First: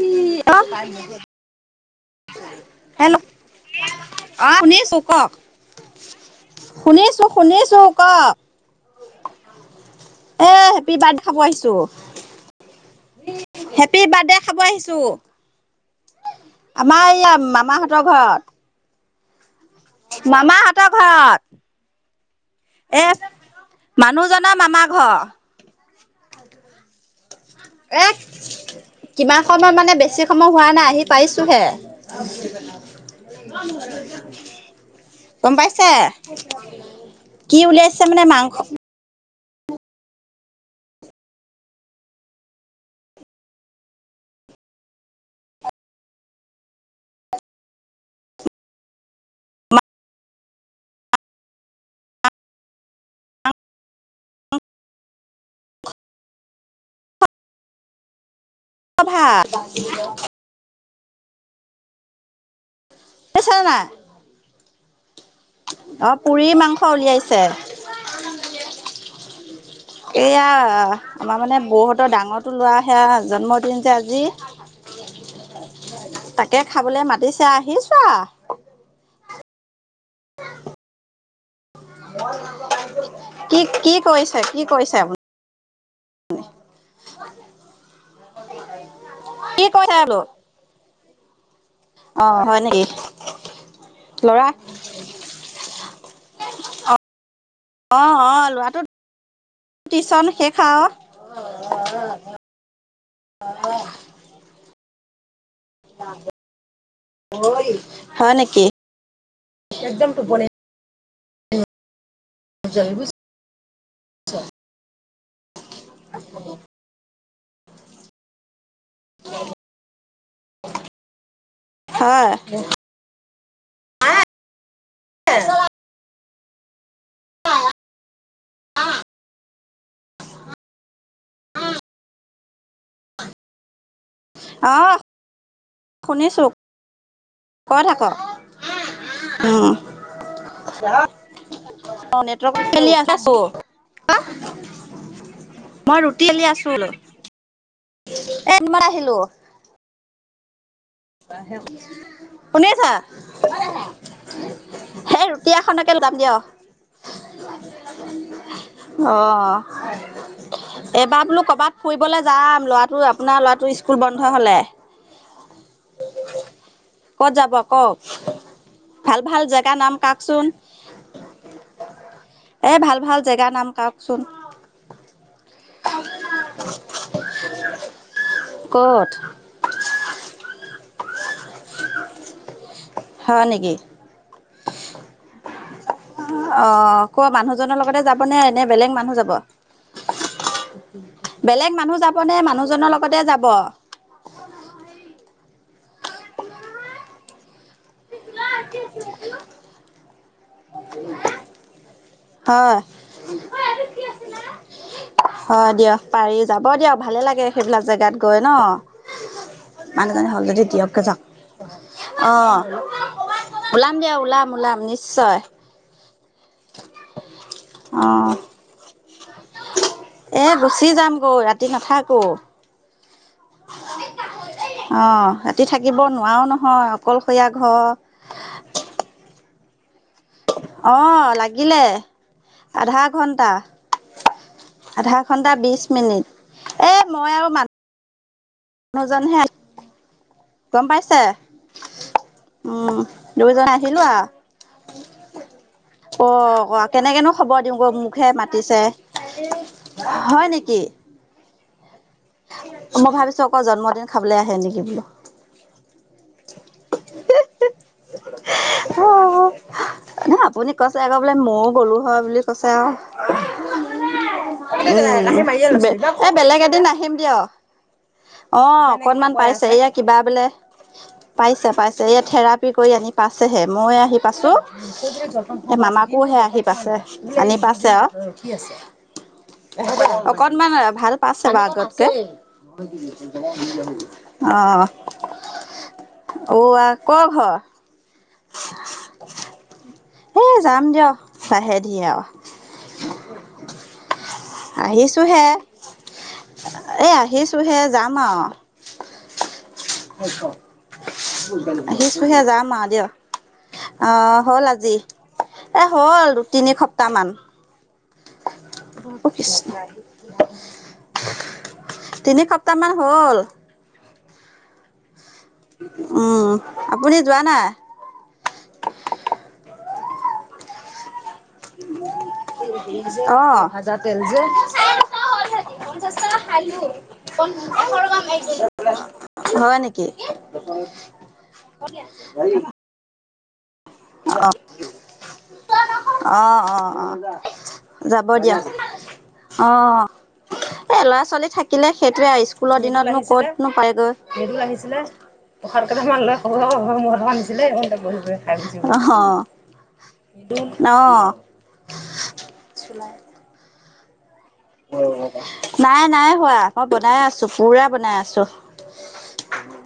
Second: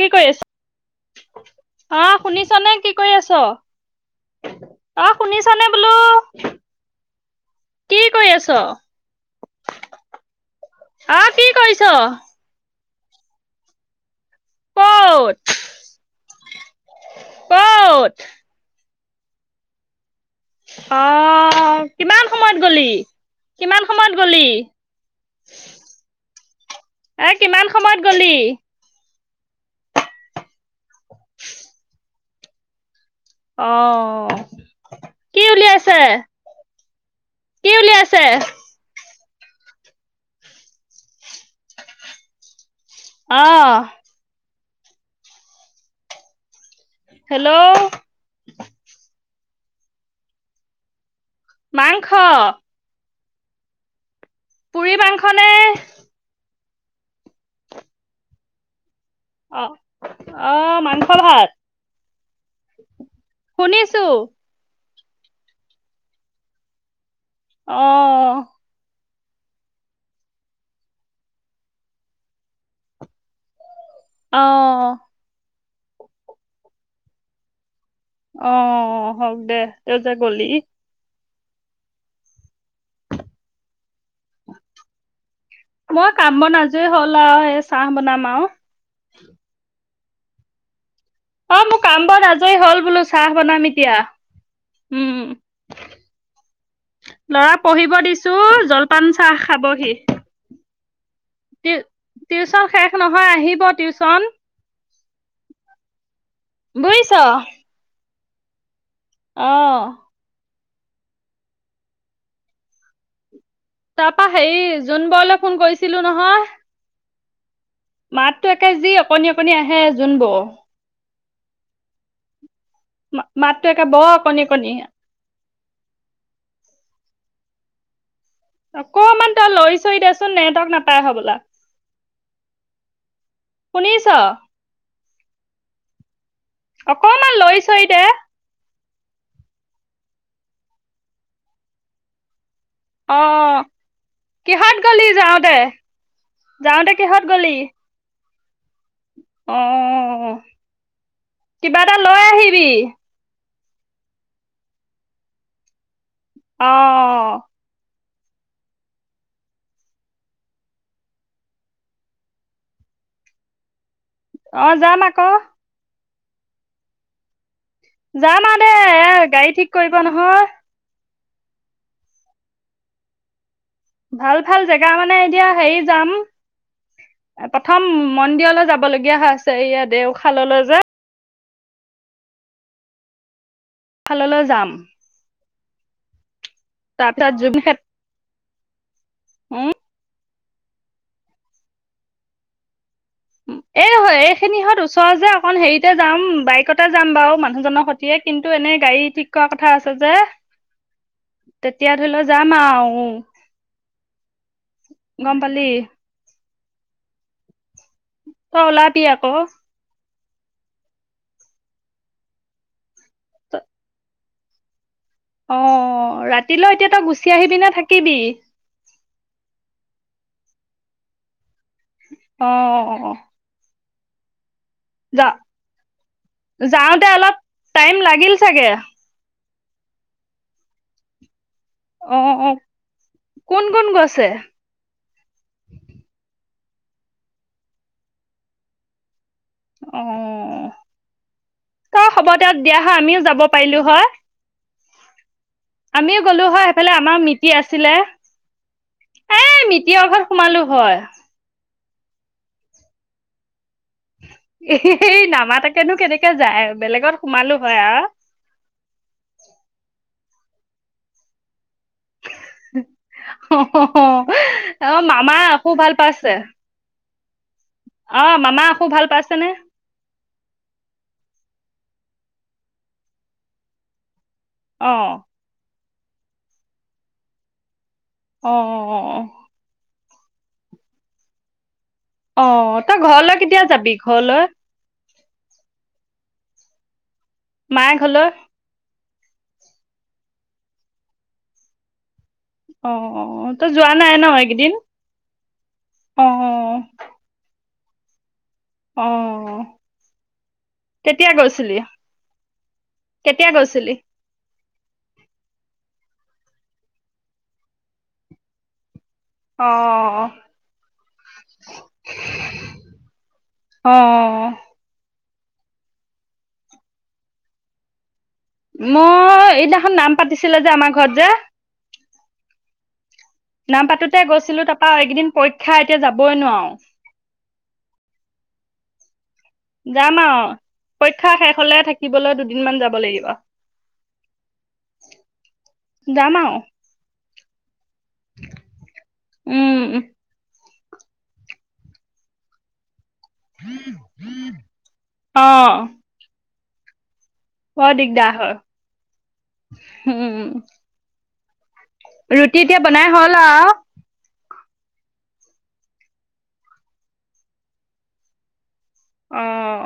কি কৰি আছ? আহ, শুনিছনে কি কৰি হেল্ল' আছ? অ শুনিছো আহ কওক শুনিছানে বোলো? শুনিছো শুনিছো কি কৰি কওক আছ? এ হেপী বাৰ্থডে আহ খাব কি আহিছো কৰিছ? হেপী বাৰ্থডে, খাব আহিছো। ক'ত? আমাৰ ইয়া মামাহঁতৰ ক'ত? ঘৰত। মামাহঁতৰ ঘৰত অহ, কিমান সময়ত গলি? এ কিমান সময়ত গলি? মানুহজনৰ মামা ঘৰ এই কিমান সময়ত এ গলি? কিমান সময় মানে বেছি সময় হোৱা নাই আহি পাইছোঁহে। অ কি গম পাইছে উলিয়াইছে? কি উলিয়াইছে মানে মাংস, অহ, ' হেল্ল', অ, মাংস। পুৰি মাংস নে? [unintelligible] হল ভাত? শুনিছো। অহ, '- পুৰি -মাংস উলিয়াইছে। অহ, এয়া আমাৰ মানে বৌহতৰ ডাঙৰটো লৰাৰ সেয়া আজি, জন্মদিন যে আজি। অ তাকে খাবলৈ মাতিছে আহিছো। আও অঁ হওঁক দে। এত গলি কি কি কৰিছে কি কিৰিছে আপুনি। মই কামত আজৰি হ'ল আৰু সেই চাহ বনাম। মাও। কত হে বুলু। অঁ মোৰ কাম বোৰ আজৰি হল বোলো চাহ বনাম, এতিয়া ল'ৰা উম লৰা পঢ়িব অ অ দিছো ল'ৰাটো জলপান চাহ খাবহি। টিউচন শেষ আও টিউচন শেষ নহয় আহিব টিউচন ঐ। হয় নেকি। অহঁ। জয়। তাৰাপা হেৰি যোন বল অলপ। ফোন কৰিছে। ছিলো নহয়। মাততো একে যি অকণনি অকণনি আহে জোন বৌ। হয়। মাতটো একে বৰ অকণি অকণি। অহঁ। অকমান তই লৰি চৰি দেচোন নেটৱৰ্ক [unintelligible] শুনিছ। অ শুনিছো অকমান লৈছ কৈ এ দে। থাকক উম। বেলি আছো অঁ কিহত গলি যাওঁতে মই ৰুটি বেলি আছো বোলো যাওঁতে কিহত গলি। এ ইমান আহিলো উম। আহিবি। শুনিছা সেই ৰুটি এখনকে। অহঁ। অঁ এইবাৰ বোলো কৰবাত ফুৰিবলৈ যাম ল'ৰাটোৰ আপোনাৰ ল'ৰাটো স্কুল। বন্ধ হলে অঁ যাম আক। ক'ত যাব। কওক যামা দে ভাল ভাল গাড়ী জেগা ঠিক নাম কৰিব কওকচোন নহয়। এ ভাল ভাল জেগা নাম। কওকচোন ভাল ভাল জেগা মানে এতিয়া। হেৰি যাম, প্ৰথম মন্দিৰলৈ ক'ত? যাবলগীয়া হৈছে। এই দেওশাললৈ যে। হয় নেকি? শাললৈ যাম। অ'! ক' তাৰপিছত জুবিন মানুহজনৰ ক্ষেত লগতে যাব নে? নে বেলেগ মানুহ যাব? উম, বেলেগ মানুহ যাব নে? মানুহজনৰ লগতে যা এই হয়। এইখিনিহঁত ওচৰ যে অকণ হেৰি, এতিয়া যাম, বাইকতে যাম বাৰু মানুহজনৰ সতিয়ে। কিন্তু, এনেই গাড়ী ঠিক কৰা কথা আছে যে। তেতিয়া ধৰি লওঁ যাম হয়, আও। গম পালি! হয় দিয়ক পাৰি যাব দিয়ক ভালে লাগে। সেইবিলাক জেগাত গৈ ন'। তই ওলাবি আকৌ। মানুহজনী হ'ল যদি দিয়ককৈ যাওঁক। অ'! ওলাম দিয়া, ওলাম। ওলায় নি নিশ্চয়। ৰা ৰাতিলৈও এতিয়া তই গুচি আহিবি নে থাকিবি? অ' এ, গুচি যাম গৈ। ৰা ৰাতি নাথাকোঁ। অ [unintelligible] যা অ'! ৰাতি থাকিব নোৱাৰাঁ নহয়, যাওঁতে অলপ অকলশৰীয়া টাইম লাগিল চাগে ঘৰ। অ'! লাগ লাগিলে অ অ আধা ঘন্টা, কোন কোন গৈছে আধা ঘন্টা বিশ মিনিট। এ, মই আৰু মানু মানুহজনহে। অ'! অ'! গম পাইছে ঐ, হ'ব দিয়ক, দিয়া হয় উম আমিও যাব দুয়োজন পাৰিলোঁ আহিলো হয়। [unintelligible] আমিও গলোঁ হয়, অ সেইফালে আমাৰ কেনেকেনো মিটিৰ খবৰ দিওঁগৈ আছিলে। মোকহে মাতিছে এ, মিটিৰৰ ঘৰত সোমালোঁ হয়। মই ভাবিছোঁ এ, নামাতাকেনো কেনেকে যায়। বেলেগক সোমালোঁ হয় আও। অ'! আপুনি কৈছে আকৌ বোলে! ম'ও গলো হয় বুলি কৈছে আৱ আৰু অ মামা আকৌ ভাল এ পাইছে বেলেগ এদিন আহিম কিয় মামা অ আকৌ ভাল অকনমান পাইছেনে পাইছে এয়া কিবা পাইছে পাইছে এয়া থেৰাপিকৰি আনি পাইছেহে মই আহি পাইছো অ এ মামা আকোহে আহি পাইছে আনি পাইছে আৰু অ [unintelligible] অকণমান ভাল পাইছে বাউ আগতকে অ অ তই ঘৰলৈ কেতিয়া যাবি ঘৰলৈ অ অ আহ মায়ে ঘৰলৈ এ যাম দিয়ক লাহে ধিয়ে আৰু অ তই যোৱা নাই ন এইকেইদিন আহিছো হে অ এ আহিছোহে যাম আৰু অ কেতিয়া গৈছিলি আহিছো হে যাম আৰু দিয়ক কেতিয়া গৈছিলি আহ হ'ল আজি এ হ'ল তিনি সপ্তাহ মান অ [inaudible] তিনি সপ্তাহ মান হল অ উম আপুনি যোৱা নাই মই এইদিনাখন নাম পাতিছিলে যে আমাৰ ঘৰত যে নাম পাতোতে গৈছিলো উ তাৰপা এইকেইদিন পৰীক্ষা এতিয়া যাবই নোৱাৰো অ অ যাম আৰু পৰীক্ষা শেষ হলে থাকিবলৈ দুদিন মান যাব লাগিব যাম অ অ আৰু অ অ যাব দিয়া অ উম এ ল'ৰা ছোৱালী থাকিলে সেইটোৱে স্কুলৰ দিনত এনো ক'ত নো পায়গৈ। সেইতো আহিছিলে অ ভাত কেইটা মান ল [unintelligible] আছিলে বহি, বৰ বহি দিগদাৰ হয় খাই আছো। অহ অঁহ। উম অঁ ৰুটি এতিয়া বনাই হ'ল আউ। নাই, নাই হোৱা। মই বনাই আছো, পুৰা বনাই আছো। অহ।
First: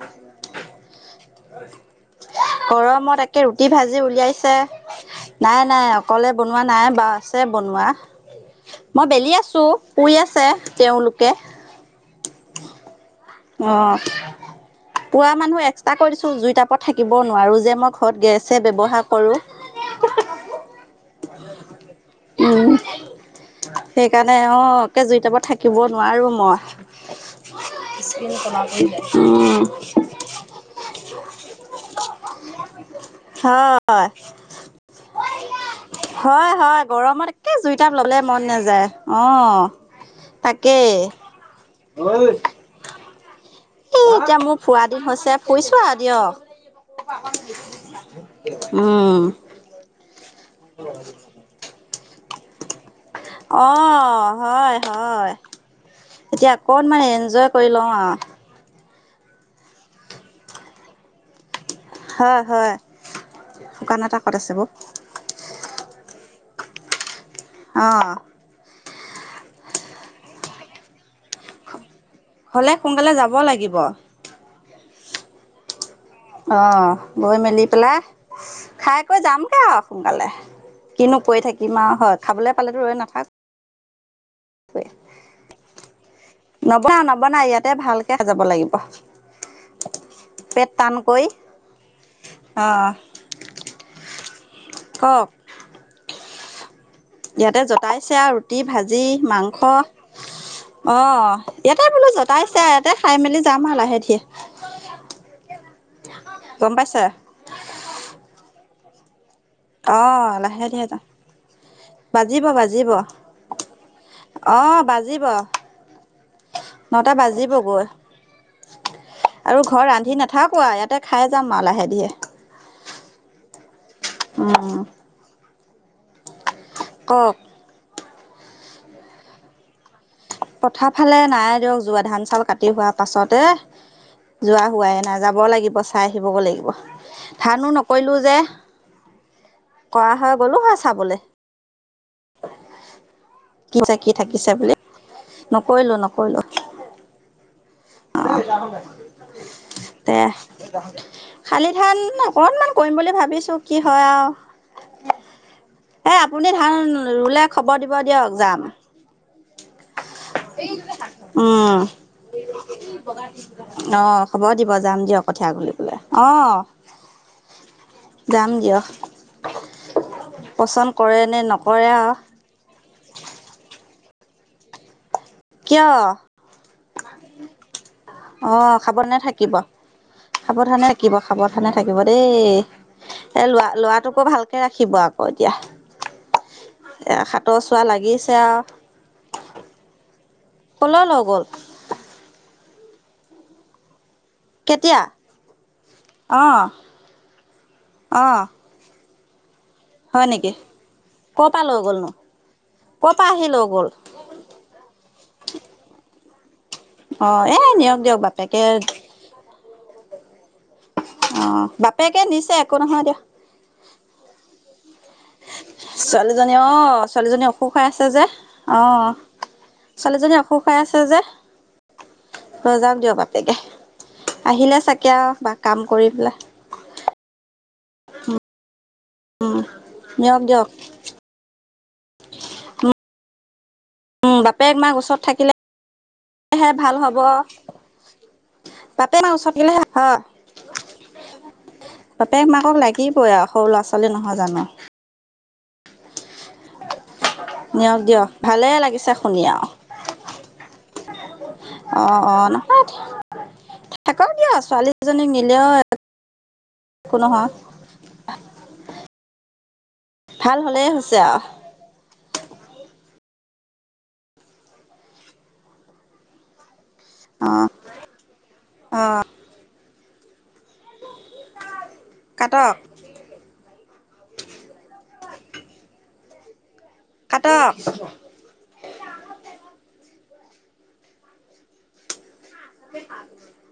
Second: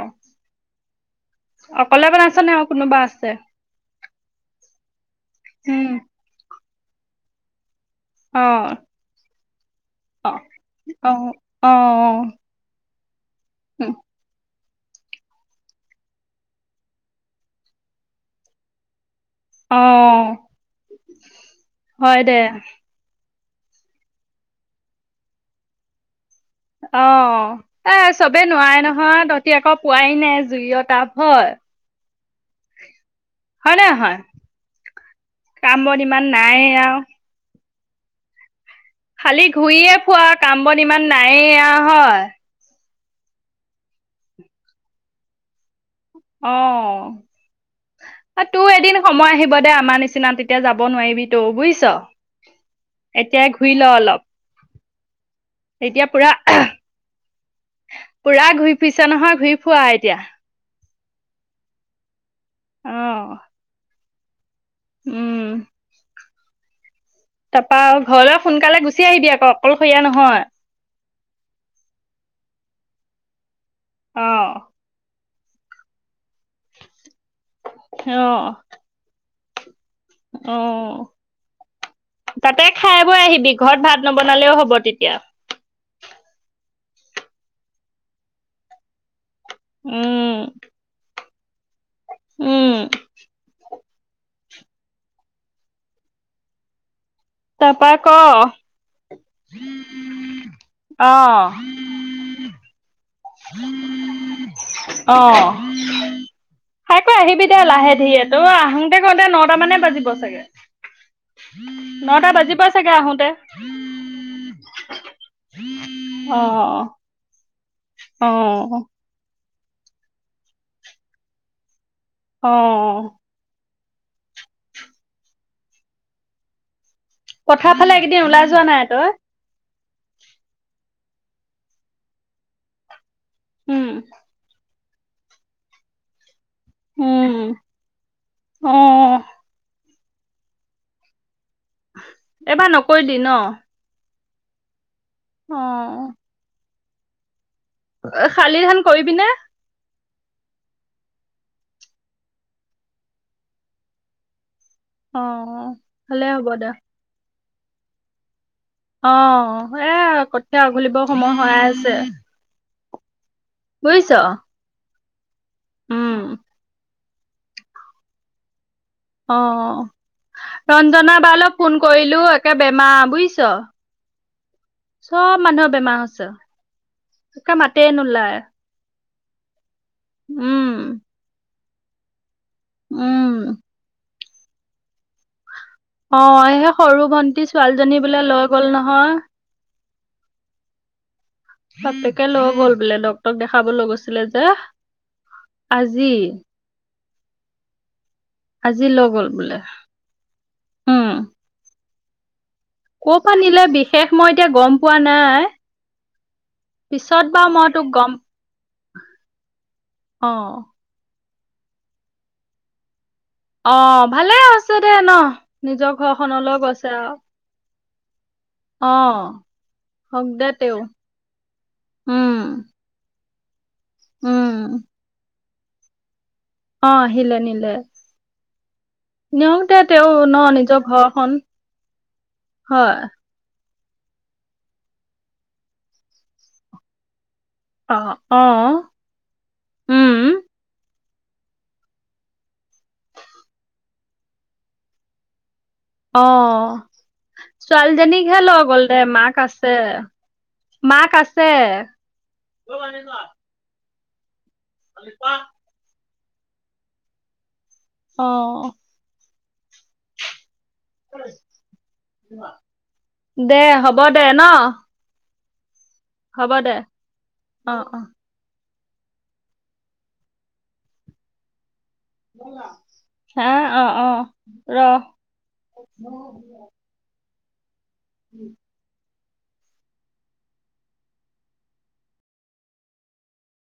অকলে বনাই'ছ নে আৰু কোনোবা গৰমত আছে? একে ৰুটি ভাজি উলিয়াইছে। নাই, নাই উম অকলে ব বনোৱা নাই বাৰু, আছে বনোৱা। অ মই বেলি আছো। টোও শুই অ আছে অ তেওঁলোকে। অ অ। উম, পুৱা মানুহ এক্সট্ৰা কৰি দিছো। জুই টাইপত থাকিব নোৱাৰো যে। মই ঘৰত গেছে ব্যৱহাৰ কৰোঁ। অঁ, অঁ। হয় দে। উম, সেইকাৰণে অ একে জুই তাপত থাকিব নোৱাৰো। মই। অ, এ চবেই নোৱাৰে নহয়। তহতি উম আকৌ পোৱাই নাই জুইয় তাপ, হয়? হয় নে নহয়? কাম- বন ইমান হয় নাইয়ে হয় আও। গৰমত একে জীৱ জুই তাপ লবলে মন নাযায়। অ খালি ঘূৰিয়ে ফুৰ আৰু। কাম- বন তাকেই ইমান নায়েই আউ, হয়? ও এতিয়া মোৰ ফুৰা দিন হৈছে ফুৰিছো আৰু দিয়ক অঁ, তোৰ এদিন উম সময় আহিব দে আমাৰ নিচি না [unintelligible] তেতিয়া যাব নোৱাৰিবি তওঁ বুইছ? অঁ হয়, হয়। এতিয়া অকণমান এনজয় কৰি লওঁ আউ। ফুৰিছা নহয়, ঘূৰি ফুৱা এতিয়া। হয়। হয়। অ শুকান এটা শকত আছে বাও উম। তাৰপা অ ঘৰলৈ সোনকালে গুচি গুচি আহিবি আকৌ অকলশৰীয়া নহয়। হলে সোনকালে যাব লাগিব। অ। অ। গৈ মেলি পেলাই অ', খাই কৈ যাম। সোনকালে, অ', কিনো কৰি থাকিম আৰু হয় খাবলৈ তাতে পালেতো ৰৈ খাই বৈ নাথাক- আহিবি ঘৰত ভাত নবনালেও হ'ব তেতিয়া- নবনা নবনা ইয়াতে ভালকে যাব লাগিব। উম, পেট টানকৈ- উম, আহ। ক তাৰপা ক, আৰু ৰুটি ভাজি মাংস অঁ আহ ইয়াতে বোলো জতাইছে ইয়াতে খাই মেলি যাম আৰু লাহে ধীৰে আহ গম পাইছে আকৌ আহিবি দে লাহে ধিয়ে তই আহো। সেই কাৰণে তা মানে বাজিব অঁ চাগে- লাহে ধীৰে যাম নটা বাজিব বাজিৰ প বাজিব চাগে আহোতে অঁ বাজিব অ- নটা বাজিবগৈ অ আৰু ঘৰ ৰান্ধি নাথাকোঁ আৰু ইয়াতে খাই যাম আঁ লাহে দিহে- অ উম। কওক কথা ভালে কেইদিন ওলাই যোৱা নাই তই- পথাৰ ফালে নাই দিয়ক যোৱা ধান চাউল কাটি হোৱা। পাছতে উম, যোৱা হোৱাই। নাযাব লাগিব চাই আহিবগৈ লাগিব। উম, ধানো নকৰিলোঁ যে। অ', কৰা হয় গ'লো হয় চাবলৈ- এবাৰ নকৈ দি ন- কি হৈছে কি থাকিছে বোলে নকৰিলো অ', নকৰিলো- শালি ধান কৰিবিনে? [inaudible] দে শালি ধান অকনমান কৰিম বুলি ভাবিছো কি হয় আৰু- অ', এ ভালে আপুনি হ'ব দে। ধান ৰুলে- খবৰ দিব দিয়ক যাম অ এ কথিয়া উঘালিবৰ সময় হইয়ে উম আছে [inaudible] অ বুজিছ খব দিব যাম দিয়ক। কঠীয়া উঘলিবলে, উম অ যাম দিয়ক। অ পচন্দ ৰঞ্জনা কৰে নে বালে ফোন নকৰে আৰু কৰিলো একে বেমাৰ বুইছ। চব মানুহৰ কিয় বেমাৰ হৈছে। তোকে মাতে নোলায়, অ সাৱধানে থাকিব উম ধানে থাকিব দেই। উম এ এ লৰা লৰা তোকো ভালকে ৰাখিব আকৌ এতিয়া। অ সেই সৰু এ ভন্টি হাতৰ চোৱা ছোৱালীজনী বোলে লাগিছে লৈ আৰু গল নহয়। কলৈ লৈ গ'ল? বাপেকে লৈ গ'ল বোলে ডক্টৰক দেখাব লৈ গৈছে। আছিলে যে কেতিয়া আজি অঁ অঁ আজি লৈ গ'ল। বোলে। হয় নেকি কৰ' পা লৈ গ'লনো? ক ক'ৰ পৰা পা আহি নিলে লৈ গ'ল বিশেষ মই এতিয়া গম পোৱা নাই। পিছত অ বাৰু এ মই তোক নিয়ক গম দিয়ক বাপেকে অ অ বাপেকে নিছে একো নহয় দিয়া। অ ভালে হৈছে দে ন। নিজৰ ছোৱালীজনী ঘৰখনলৈ অ গৈছে আৰু ছোৱালীজনী অসুখ হৈ আছে যে। অ হওক ছোৱালীজনী দে অসুখ হৈ তেওঁ আছে যে, উম যাওক দিয়ক বাপ তাকে উম আহিলে চাগে আৱ কাম কৰি পেলাই অ আহিলে নিলে নিয়ওঁতে তেওঁ ন নিয়ক দিয়ক নিজৰ ঘৰখন হয় বাপেক মাক ওচৰত থাকিলেহে ভাল হ'ব। অ অ বাপেক মাক ওচৰত থাকিলেহে হা উম বাপেক মাকক লাগিবই আও। সৰু ল'ৰা ছোৱালী নহয় জানো? অ। নিয়ক দিয়ক ছোৱালীজনীকহে লৈ ভালে গল দে, লাগিছে মাক শুনি আৰু আছে। মাক আছে। অ অ নহয় [inaudible] থাকক দিয়া ছোৱালী এজনী নিলে অ। [unintelligible] অ ভাল হ'লেই হৈছে আৰু। দে হ'ব দে ন। হ'ব দে। অ অ। অ কাটক হা অ আঁহ ৰ কাটক। উম। [unintelligible]